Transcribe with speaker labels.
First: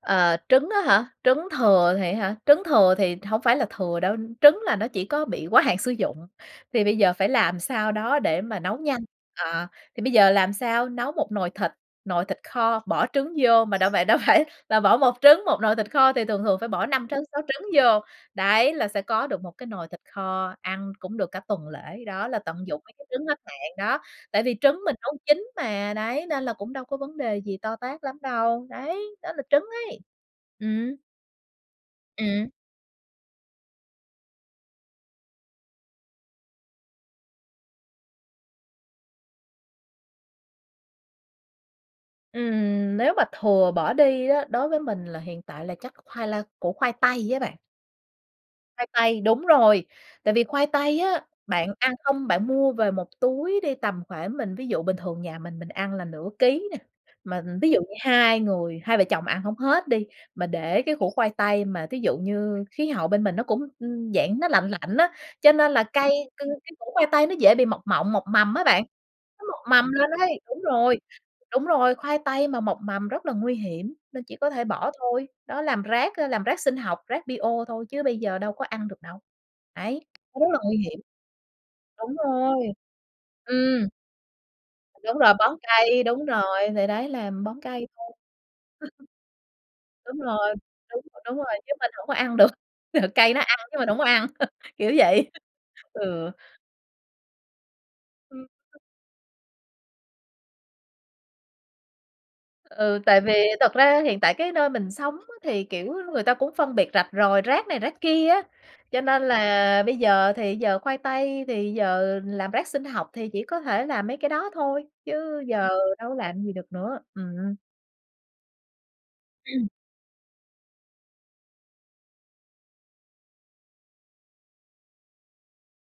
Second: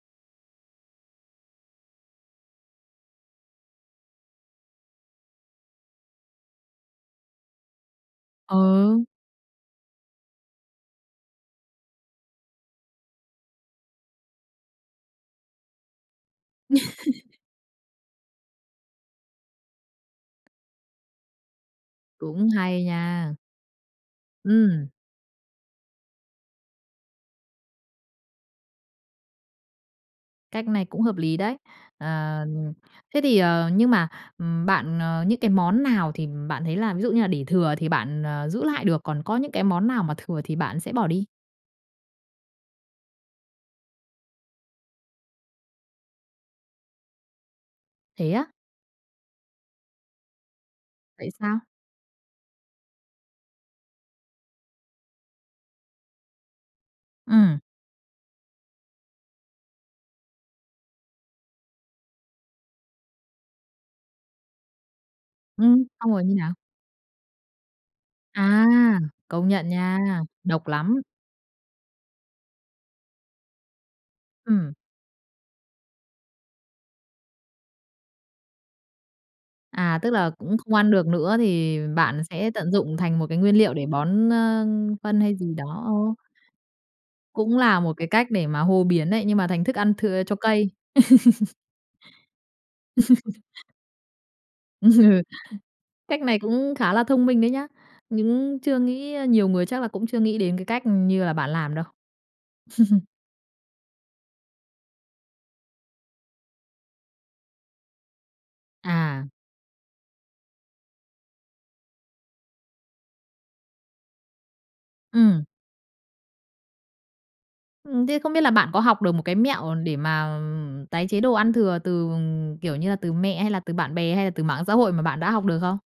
Speaker 1: Ờ, trứng á hả, trứng thừa thì á hả? Trứng thừa thì hổng phải là thừa đâu. Trứng là nó chỉ có bị quá hạn sử dụng. Thì bây giờ phải làm sao đó để mà nấu nhanh.
Speaker 2: Ờ.
Speaker 1: Ờ, thì bây giờ làm sao nấu một nồi thịt nồi thịt kho bỏ trứng vô, mà đã vậy đâu phải là bỏ 1 trứng, một nồi thịt kho thì thường thường phải bỏ 5 trứng, 6 trứng vô. Đấy, là sẽ có được một cái nồi thịt kho, ăn cũng được cả tuần lễ đó, là
Speaker 2: Cũng
Speaker 1: tận dụng
Speaker 2: hay
Speaker 1: mấy cái trứng
Speaker 2: nha!
Speaker 1: hết hạn đó. Tại vì trứng
Speaker 2: Ừm.
Speaker 1: mình nấu chín mà, đấy, nên là cũng đâu có vấn đề gì to tát lắm đâu. Đấy, đó là trứng ấy.
Speaker 2: Cách này
Speaker 1: Ừm.
Speaker 2: cũng hợp lý đấy! Ờ,
Speaker 1: Ừm.
Speaker 2: thế thì, ờ, nhưng mà, ừm, bạn, ờ những cái món nào thì bạn thấy là, ví dụ như là, để thừa thì bạn, ờ, giữ lại được, còn có những cái món nào mà thừa thì bạn sẽ bỏ đi?
Speaker 1: Ừm, nếu mà thừa bỏ đi á, đối với mình là hiện tại là chắc khoai la củ khoai tây á bạn.
Speaker 2: Thế á?
Speaker 1: Khoai tây, đúng rồi. Tại vì khoai tây á,
Speaker 2: Tại sao?
Speaker 1: bạn ăn không bạn mua về 1 túi đi, tầm khoảng, mình ví dụ, bình thường nhà mình mình ăn là nửa ký nè, mà
Speaker 2: Ừm.
Speaker 1: ví dụ như 2 người, hai vợ chồng ăn hông hết đi. Mà để cái củ khoai tây, mà thí dụ như khí hậu bên mình nó cũng, ừm, dạng nó lạnh lạnh á, cho nên là
Speaker 2: Ừm, xong
Speaker 1: cây
Speaker 2: rồi như
Speaker 1: c
Speaker 2: nào?
Speaker 1: cái củ khoai tây nó dễ bị mọc mộng, mọc mầm á
Speaker 2: À,
Speaker 1: bạn. Nó
Speaker 2: công
Speaker 1: mọc
Speaker 2: nhận
Speaker 1: mầm
Speaker 2: nha,
Speaker 1: lên ấy. Đúng
Speaker 2: độc lắm.
Speaker 1: rồi, đúng rồi, khoai tây mà mọc mầm rất là nguy hiểm, nên chỉ có thể
Speaker 2: Ừm.
Speaker 1: bỏ thôi. Đó, làm rác, a, làm rác sinh học, rác bio thôi, chứ bây giờ đâu có ăn được đâu.
Speaker 2: À,
Speaker 1: Đấy,
Speaker 2: tức là
Speaker 1: nó rất
Speaker 2: cũng
Speaker 1: là
Speaker 2: không
Speaker 1: nguy
Speaker 2: ăn
Speaker 1: hiểm.
Speaker 2: được nữa thì
Speaker 1: Đúng
Speaker 2: bạn sẽ
Speaker 1: rồi.
Speaker 2: tận dụng thành một cái nguyên liệu để
Speaker 1: Ừm.
Speaker 2: bón, a,
Speaker 1: Đúng
Speaker 2: phân
Speaker 1: rồi,
Speaker 2: hay gì
Speaker 1: bón
Speaker 2: đó.
Speaker 1: cây,
Speaker 2: Ờ.
Speaker 1: đúng rồi, thì đấy, làm
Speaker 2: Cũng
Speaker 1: bón
Speaker 2: là
Speaker 1: cây
Speaker 2: một
Speaker 1: thôi.
Speaker 2: cái cách để mà hô biến đấy, nhưng mà thành thức ăn
Speaker 1: Đúng
Speaker 2: thừa cho
Speaker 1: rồi,
Speaker 2: cây.
Speaker 1: đúng, đúng rồi, chứ mình hổng có ăn được. Cây nó ăn chứ mình hỏng có ăn,
Speaker 2: Ừ.
Speaker 1: kiểu vậy.
Speaker 2: Cách
Speaker 1: Ừ.
Speaker 2: này cũng khá là thông minh đấy nhá.
Speaker 1: Ừm.
Speaker 2: Những chưa nghĩ, a nhiều người chắc là cũng chưa nghĩ đến cái cách, ừm, như là bạn làm đâu.
Speaker 1: Ừ, tại vì thật ra hiện tại cái nơi mình sống á, thì, kiểu á, người ta cũng phân biệt rạch ròi, rác này rác kia á. Cho nên
Speaker 2: À.
Speaker 1: là bây giờ thì giờ khoai tây thì giờ làm rác sinh học thì chỉ có thể làm mấy cái đó thôi, chứ
Speaker 2: Ừm.
Speaker 1: giờ đâu có làm gì được nữa. Ừm.
Speaker 2: Ừm, thế không biết là bạn có học được một cái mẹo để mà, ừm, tái chế đồ ăn thừa từ, ừm, kiểu như là, từ mẹ hay là từ bạn bè, hay là từ mạng xã hội mà bạn đã học được không?